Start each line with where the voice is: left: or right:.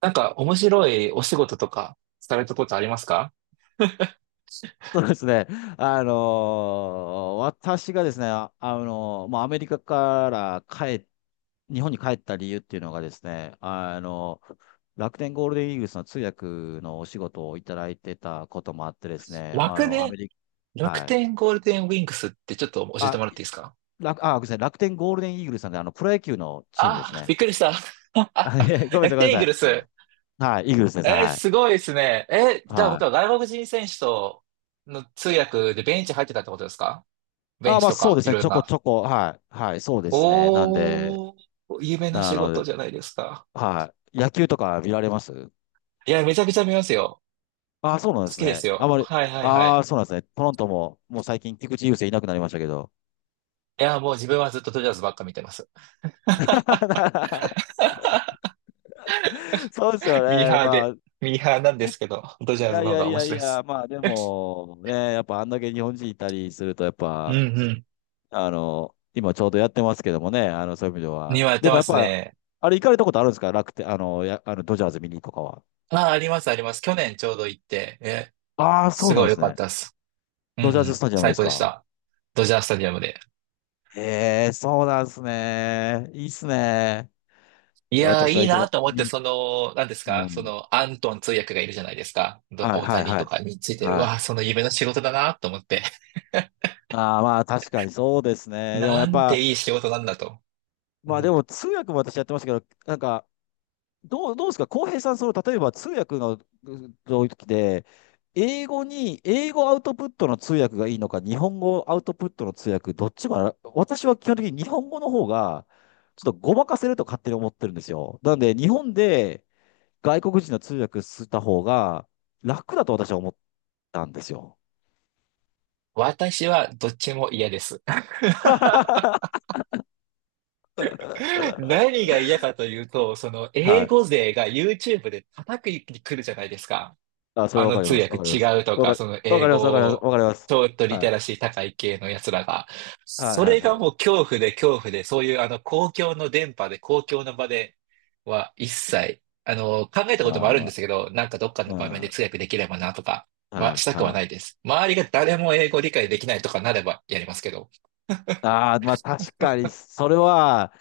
right: なんか面白いお仕事とかされたことありますか？
left: そうですね。あの私がですね、もうアメリカから日本に帰った理由っていうのがですね、あの楽天ゴールデンイーグルスの通訳のお仕事をいただいてたこともあってですね、あ
right: 楽
left: の、ア
right: で、
left: メリカ、
right: 楽
left: はい。
right: 天ゴールデンウィンクスってちょっと教えて
left: あ、
right: もらっていいですか？
left: ごめんなさい、楽天ゴールデンイーグルスなんで、あの、プロ野球のチームです
right: あ、
left: ね。
right: びっくりした。
left: あ、いえ、ごめんなさ
right: 楽
left: い、ごめんな
right: 天イー
left: さ
right: グ
left: い。
right: ルス。
left: はい、イーグルスですね、はい。
right: すごいですね。じゃあ、こ
left: は
right: と
left: い。
right: は外国人選手との通訳でベンチ入ってたってことですか？ベン
left: あ、
right: チ
left: まあ
right: と
left: そう
right: か
left: です
right: い
left: ね、
right: ろい
left: ち
right: ろ
left: ょこち
right: な。
left: ょこ、はい、はい、そうですね。なんで、
right: おー、夢の
left: な
right: 仕
left: の
right: 事
left: で、
right: じゃないですか。
left: はい。野球とか見られます？
right: いや、めちゃくちゃ見ますよ。
left: ああ、そうなん
right: 好
left: です
right: きです
left: ね。あ
right: よ。
left: まり、
right: はいはいは
left: あ
right: い。
left: あ、そうなんですね。トロントも、もう最近菊池雄星いなくなりましたけど。
right: いや、もう自分はずっとドジャースばっか見てます。
left: そうですよ
right: ミー
left: ね。
right: ハー
left: ま
right: で、
left: あ、
right: ミーハーなんで
left: じ、い
right: すけど、ドジャーズ
left: やい
right: の方
left: や
right: が
left: い
right: 面
left: やい
right: 白いで
left: や、
right: す。
left: まあでも、ね、やっぱあんだけ日本人いたりすると、やっ
right: うん
left: ぱ、
right: うん。
left: あの、今ちょうどやってますけどもね、あの、そういう意味で
right: に
left: は。
right: はやって
left: でも
right: ま
left: やっ
right: す
left: ぱ、
right: ね。
left: あれ行かれたことあるんですか？楽天、あの、ドジャーズ見にとかは。
right: ああ、ありますあります。去年ちょうど行って、え、
left: ああ、そ
right: す
left: うな
right: ご
left: ん
right: い
left: で
right: 良
left: す
right: かっ
left: ね。
right: たです。うんう
left: ドジャーズス
right: ん。
left: タジアムで
right: 最
left: す
right: 高でし
left: か？
right: た。ドジャースタジアムで。
left: ええ、そうなんですね。いいっすね。
right: い
left: いや
right: やー、
left: 私
right: い
left: は
right: い
left: いけな
right: な
left: い。
right: と思って、その、何です
left: う
right: かそ
left: ん。
right: の、アントン通訳がいるじゃないですか。
left: はい、
right: 大
left: はい、
right: 谷
left: は
right: と
left: い。
right: かについてる。
left: は
right: わあ、
left: い。
right: その夢の仕事だなと思って。
left: ああ、まあ確かにそうです ね。でもや
right: な
left: っ
right: んて
left: ぱ、
right: いい仕事なんだと。う
left: まあで
right: ん、
left: も通訳も私やってましたけど、なんか、どうですか、浩平さん、その、例えば通訳のう時で、英語アウトプットの通訳がいいのか、日本語アウトプットの通訳、どっちも私は基本的に日本語の方が、ちょっとごまかせると勝手に思ってるんですよ。なので、日本で外国人の通訳した方が楽だと私は思ったんですよ。
right: 私はどっちも嫌です。何が嫌かというと、その
left: は
right: 英
left: い。
right: 語勢が YouTube で叩くに来るじゃないですか。
left: あ、それ
right: あ
left: はわ
right: の
left: かり
right: 通
left: ます。
right: 訳
left: わかります。
right: 違うとか、その
left: わ
right: 英
left: かります。わかります。
right: 語、
left: わかります。
right: ちょっとリ
left: は
right: テ
left: い。
right: ラシー高い系のやつらが。
left: はい
right: そ
left: はい
right: れ
left: は
right: が
left: い。
right: もう恐怖で恐怖で、そういうあの公共の電波で、公共の場では一切、あの、考えたこともあるん
left: あ
right: で
left: あ、
right: すけど、なんかどっかの
left: うん。
right: 場面で
left: は
right: 通訳できればなとか
left: い
right: はしたくは
left: は
right: ない
left: い。
right: です。周りが誰も英語理解できないとかなればやりますけど。
left: ああ、まあ確かに、それは、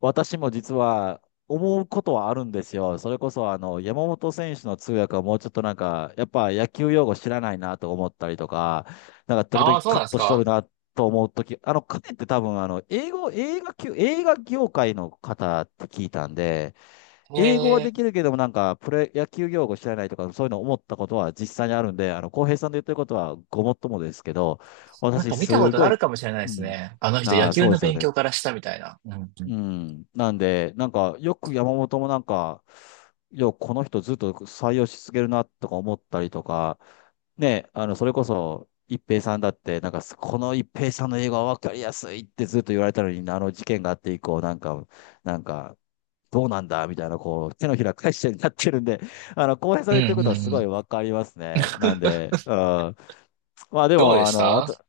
left: 私も実は思うことはあるんですよ。それこそ、あの、山本選手の通訳はもうちょっとなんか、やっぱ野球用語知らないなと思ったりとか、なんか時
right: あ
left: 々
right: あ、そう
left: カ
right: なん
left: ッ
right: です
left: トしとる
right: か？
left: なと思うとき、あの、彼って多分、あの、英語、映画級、映画業界の方って聞いたんで、
right: へ
left: 英語はで
right: え。
left: きるけども、なんか、プロ野球用語知らないとか、そういうの思ったことは実際にあるんで、あの、浩平さんで言ってることはごもっともですけど、
right: なん
left: 私、
right: か見たこ
left: す
right: とあ
left: ごい、
right: るかもしれないで
left: う
right: す
left: ん。
right: ね。あの人
left: あ
right: 野
left: あ、
right: 球
left: そう
right: の
left: ですよ
right: 勉
left: ね。
right: 強からしたみたいな。うんう
left: う
right: ん。
left: ん。なんで、なんか、よく山本もなんか、この人ずっと採用し続けるな、とか思ったりとか、ね、あの、それこそ、一平さんだって、なんか、この一平さんの英語は分かりやすいってずっと言われたのに、あの事件があって以降、なんか、どうなんだみたいな、こう、手のひら返しになってるんで、あの、浩平さ
right: う
left: んの
right: ん
left: 言ってる
right: う
left: こと
right: んう
left: はすごい
right: ん。
left: わかりますね。なんで、うん。まあで
right: どうで
left: も、あ
right: し
left: の、わ
right: た？
left: た、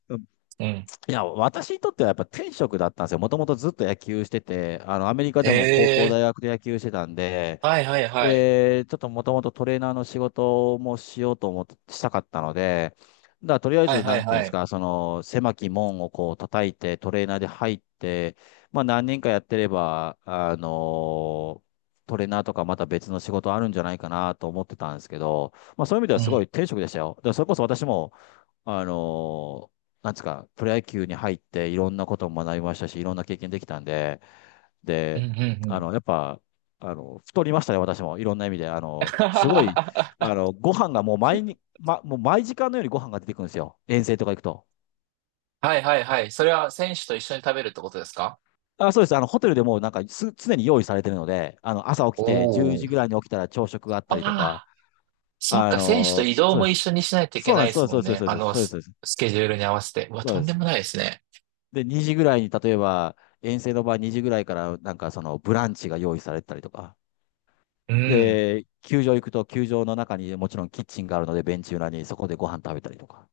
right: うん。
left: いや、私にとってはやっぱ天職だったんですよ。もともとずっと野球してて、あの、アメリカ
right: え
left: でも高校、
right: え、
left: 大学で野球してたんで、
right: はいはいはい。
left: で、ちょっともともとトレーナーの仕事もしようと思って、したかったので、だからとりあえ
right: はい
left: ず、
right: は
left: な
right: い
left: んていう
right: は
left: んです
right: い。
left: か、その、狭き門をこう叩いて、トレーナーで入って、まあ何年かやってれば、あのトレーナーとかまた別の仕事あるんじゃないかなと思ってたんですけど、まあそういう意味で
right: う
left: はすご
right: ん。
left: い天職でしたよ。だからそれこそ私も、あのなんですか、プロ野球に入っていろんなことも学びましたし、いろんな経験できたんで、
right: うんう
left: で、
right: んう
left: あ
right: ん。
left: の、やっぱ、あの、太りましたね、私も。いろんな意味で。あ の、すごい、あ
right: は
left: の、ご飯がもう毎に、ま、もう毎時間のようにご飯が出てくるんですよ。遠征とか行くと。
right: いはいはい。それは選手と一緒に食べるってことですか？
left: あ、そうです。あの、ホテルでもうなんかす、常に用意されてるので、あの、朝起きて、10
right: おお
left: 時
right: ー。
left: ぐらいに起きたら朝食があっ
right: あ
left: たりとか、
right: あ、そっ
left: あ
right: か、選手と
left: の、
right: 移動
left: そう
right: も
left: で
right: 一
left: す。
right: 緒にしないといけ
left: そうな
right: な
left: ん
right: い
left: で
right: で
left: す。そう
right: す
left: です。
right: も
left: そう
right: ん
left: です。
right: ね。
left: そう
right: あ
left: です。
right: の、
left: そうです。そうです。
right: スケジュールに合わせて。うわ、
left: そう
right: と
left: で
right: んで
left: す
right: もないですね。
left: で、2時ぐらいに、例えば、遠征の場合2時ぐらいから、なんかその、ブランチが用意されてたりとか。
right: うん。
left: で、球場行くと、球場の中にもちろんキッチンがあるので、ベンチ裏にそこでご飯食べたりとか。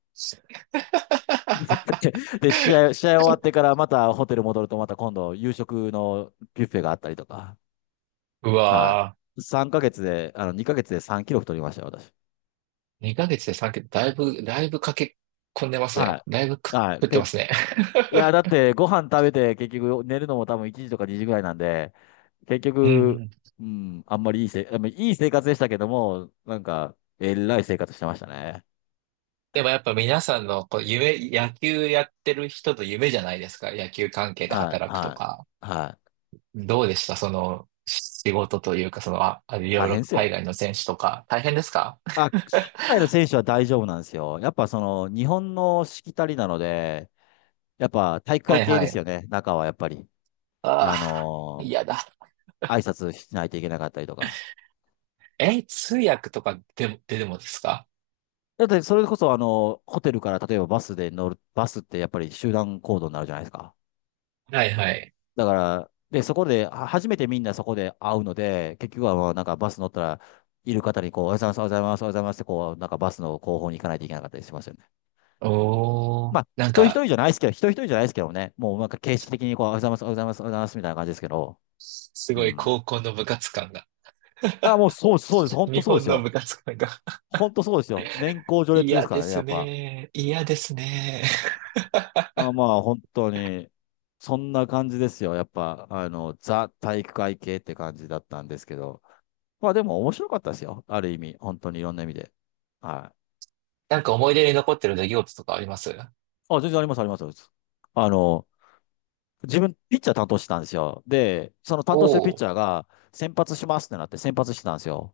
left: で、試合終わってからまたホテル戻るとまた今度夕食のビュッフェがあったりとか。
right: う
left: は
right: わー、
left: い。3ヶ月で、あの、2ヶ月で3キロ太りましたよ、私。
right: 2ヶ月で3桁、だいぶ、だいぶ駆け込んでます
left: は
right: ね。だいぶ
left: い。
right: 食
left: はい。
right: ってますね。
left: いや、だっ てご飯食べて結局寝るのも多分1時とか2時ぐらいなんで、結
right: うんう
left: 局、
right: ん。
left: うん、あんまりいいせ、あんまりいい生活でしたけども、なんか、えらい生活してましたね。
right: でもやっぱ皆さんのこう夢、野球やってる人の夢じゃないですか。野球関係で
left: はい、
right: 働くと
left: は
right: か。
left: い、はい。
right: どうでしたその仕事というか、その、あ、あいろ
left: 大
right: いろ
left: 変です
right: 海
left: よ。
right: 外の選手とか。大変ですか？
left: あ、海 外の選手は大丈夫なんですよ。やっぱその、日本のしきたりなので、やっぱ体育
right: は
left: 会
right: い
left: 系
right: は
left: です
right: い。
left: よね、中はやっぱり。
right: あ
left: あ
right: あ、
left: のー
right: 嫌だ。
left: 挨拶しないといけなかったりとか。
right: え、通訳とかでも、でもですか？
left: だってそれこそあの、ホテルから例えばバスで乗る、バスってやっぱり集団行動になるじゃないですか。
right: はいはい。
left: だから、で、そこで、は初めてみんなそこで会うので、結局はまあなんかバス乗ったら、いる方にこう、おはようございます、おはようございます、おはようございますって、こう、なんかバスの後方に行かないといけなかったりしますよね。
right: おー、
left: まあ、
right: な
left: 一
right: ん
left: 人一
right: か、
left: 人じゃないですけど、一人一人じゃないですけどね、もうなんか形式的にこう、おはようございます、おはようございます、おはようございますみたいな感じですけど、
right: す
left: う
right: ごい
left: ん。
right: 高校の部活感が、
left: あ、もうそうです、そうです、本
right: 日
left: 当そうで
right: 本
left: す
right: の部
left: よ。
right: 活感が
left: 本当そうですよ。年功序列で
right: 嫌
left: すか
right: で
left: らね、
right: す
left: やっぱ。
right: ね。嫌ですね。
left: あ、まあ、本当に、そんな感じですよ。やっぱ、あの、ザ体育会系って感じだったんですけど。まあ、でも面白かったですよ。ある意味、本当にいろんな意味で。はい。
right: なんか思い出に残ってる出来事とかあります？
left: あ、全然あります、あります。あの、自分、ピッチャー担当してたんですよ。で、その担当してる
right: お
left: ピ
right: お
left: ッ
right: ー、
left: チャーが、先発しますってなって、先発してたんですよ。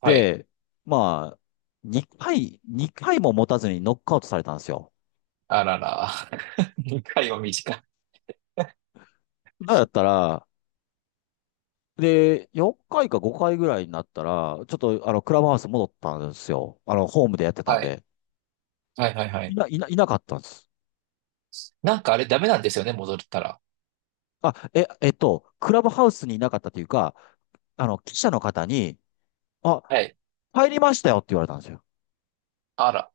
right: はい。
left: で、まあ、2回、2回も持たずにノックアウトされたんですよ。
right: あらら。2回は短い。
left: だからだったら、で、4回か5回ぐらいになったら、ちょっと、あの、クラブハウス戻ったんですよ。あの、ホームでやってたん
right: はい。
left: で。
right: はいはいはい。
left: いなかったんです。
right: なんかあれダメなんですよね、戻ったら。
left: あ、クラブハウスにいなかったというか、あの、記者の方に、あ、
right: はい。
left: 帰りましたよって言われたんですよ。
right: あら。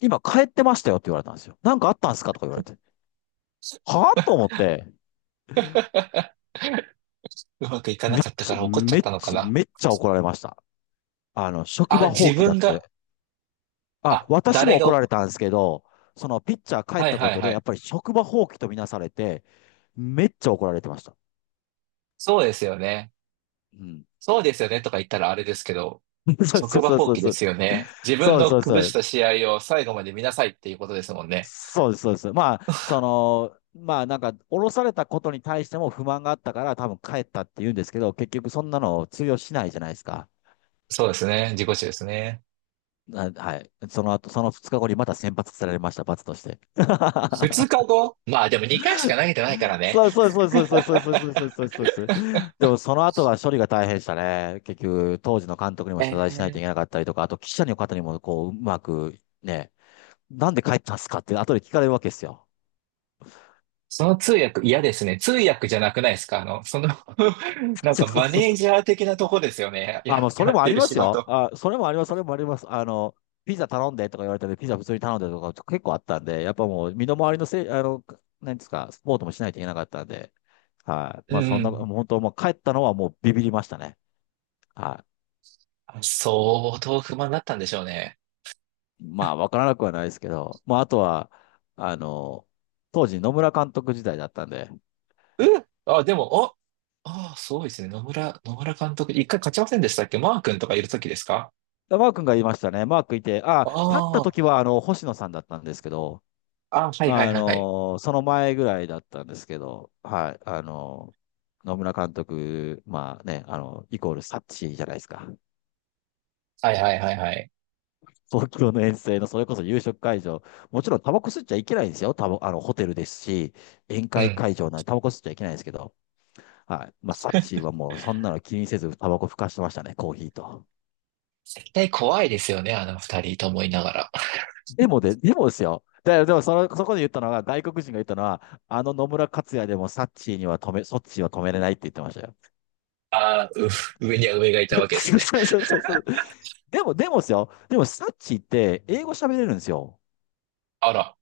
left: 今帰ってましたよって言われたんですよ。なんかあったんですかとか言われて。はぁと思って、
right: うまくいかなかったから怒っちゃったのかな。
left: めっちゃ怒られました。職
right: あ、
left: 場放
right: 自
left: 棄だっ
right: 分が、
left: て、あ、
right: あ、
left: 私も
right: 誰が
left: 怒ら
right: お、
left: れたんですけど、そのピッチャー帰っ
right: はい
left: たこ
right: はい
left: とで、
right: は
left: やっ
right: い。
left: ぱり職場放棄とみなされて、めっちゃ怒られてました。
right: そうですよね。
left: うん。
right: そうですよねとか言ったらあれですけど、
left: そうそ
right: 職
left: う
right: 場
left: そう
right: 放
left: そう
right: 棄で
left: そう。
right: すよね。自分
left: そう
right: の
left: そうそ
right: 崩し
left: う。
right: た試合を最後まで見なさいっていうことですもんね。
left: そうです、そうです。まあ、まあ降ろされたことに対しても不満があったから、多分帰ったって言うんですけど、結局そんなの通用しないじゃないですか。
right: そうですね。自己中ですね。
left: なはい。その後、その2日後にまた先発されました、罰として。
right: 2日 後まあでも2回しか投げてないからね。
left: そうそうそうそうそうそうそうそうそうそうそう。でもその後が処理が大変でしたね。結局、当時の監督にも
right: え
left: 謝罪しないといけ
right: ー、
left: なかったりとか、あと記者の方にもこう、うまくね、なんで帰ったんすかって後で聞かれるわけですよ。
right: その通訳嫌ですね。通訳じゃなくないですかあの、その な ん
left: そ
right: か
left: うそう
right: マ
left: そう
right: ネー
left: そ
right: ジ
left: う。
right: ャー的なとこですよね。
left: あ、
right: や、
left: もうそ
right: や
left: れ
right: っ
left: もあ
right: て
left: り
right: る
left: ま
right: 仕
left: すよ。
right: 事。
left: あ、それもあります、それもあります。ピザ頼んでとか言われたんで、ピザ普通に頼んでとか結構あったんで、やっぱもう身の回りのせい、なんですか、スポーツもしないといけなかったんで、はい。
right: う
left: まあそんな、も
right: ん。
left: う本当もう帰ったのはもうビビりましたね。はい。
right: あ、相当不満だったんでしょうね。
left: まあ、わからなくはないですけど、まあ、あとは、あの、当時野村監督時代だったんで、
right: うん、あ、でも、あ、ああ、そうですね。野村監督、一回勝ちませんでしたっけ？マー君とかいるときですか？
left: マー君が言いましたね。マー君いて、あ、立った
right: あ
left: 時は、星野さんだったんですけど、
right: あ、あ、はいはいはいはい。
left: その前ぐらいだったんですけど、はい、野村監督、まあね、イコールサッチじゃないですか。
right: はいはいはいはい。
left: 東京の遠征の、それこそ夕食会場、もちろんタバコ吸っちゃいけないんですよ。タバ、あの、ホテルですし、宴
right: う
left: 会
right: ん。
left: 会場なんでタバコ吸っちゃいけないんですけど、はい。まあ、サチはもうそんなの気にせずタバコふかしてましたね、コーヒーと。
right: 絶対怖いですよね、あの二人と思いながら。
left: でもですよ。でもその、そこで言ったのが、外国人が言ったのは、あの野村克也でもサッチーにはそっちは止めれないって言ってましたよ。
right: あー、う 上には上がいたわけです ね。
left: そうそうそうそう。でも、でもですよ。でもサッチーって英語喋れるんですよ。
right: あら。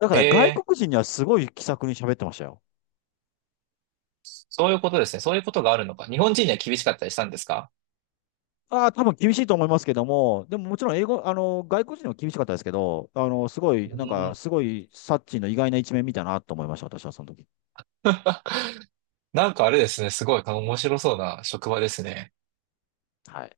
left: だか
right: へ
left: ら外
right: え、
left: 国人にはすごい気さくに喋ってましたよ。
right: そういうことですね。そういうことがあるのか。日本人には厳しかったりしたんですか？
left: ああ、多分厳しいと思いますけども、でももちろん英語、外国人は厳しかったですけど、
right: うーん。
left: すごい、サッチーの意外な一面見たなと思いました、私はその時。
right: なんかあれですね。すごい面白そうな職場ですね。
left: はい。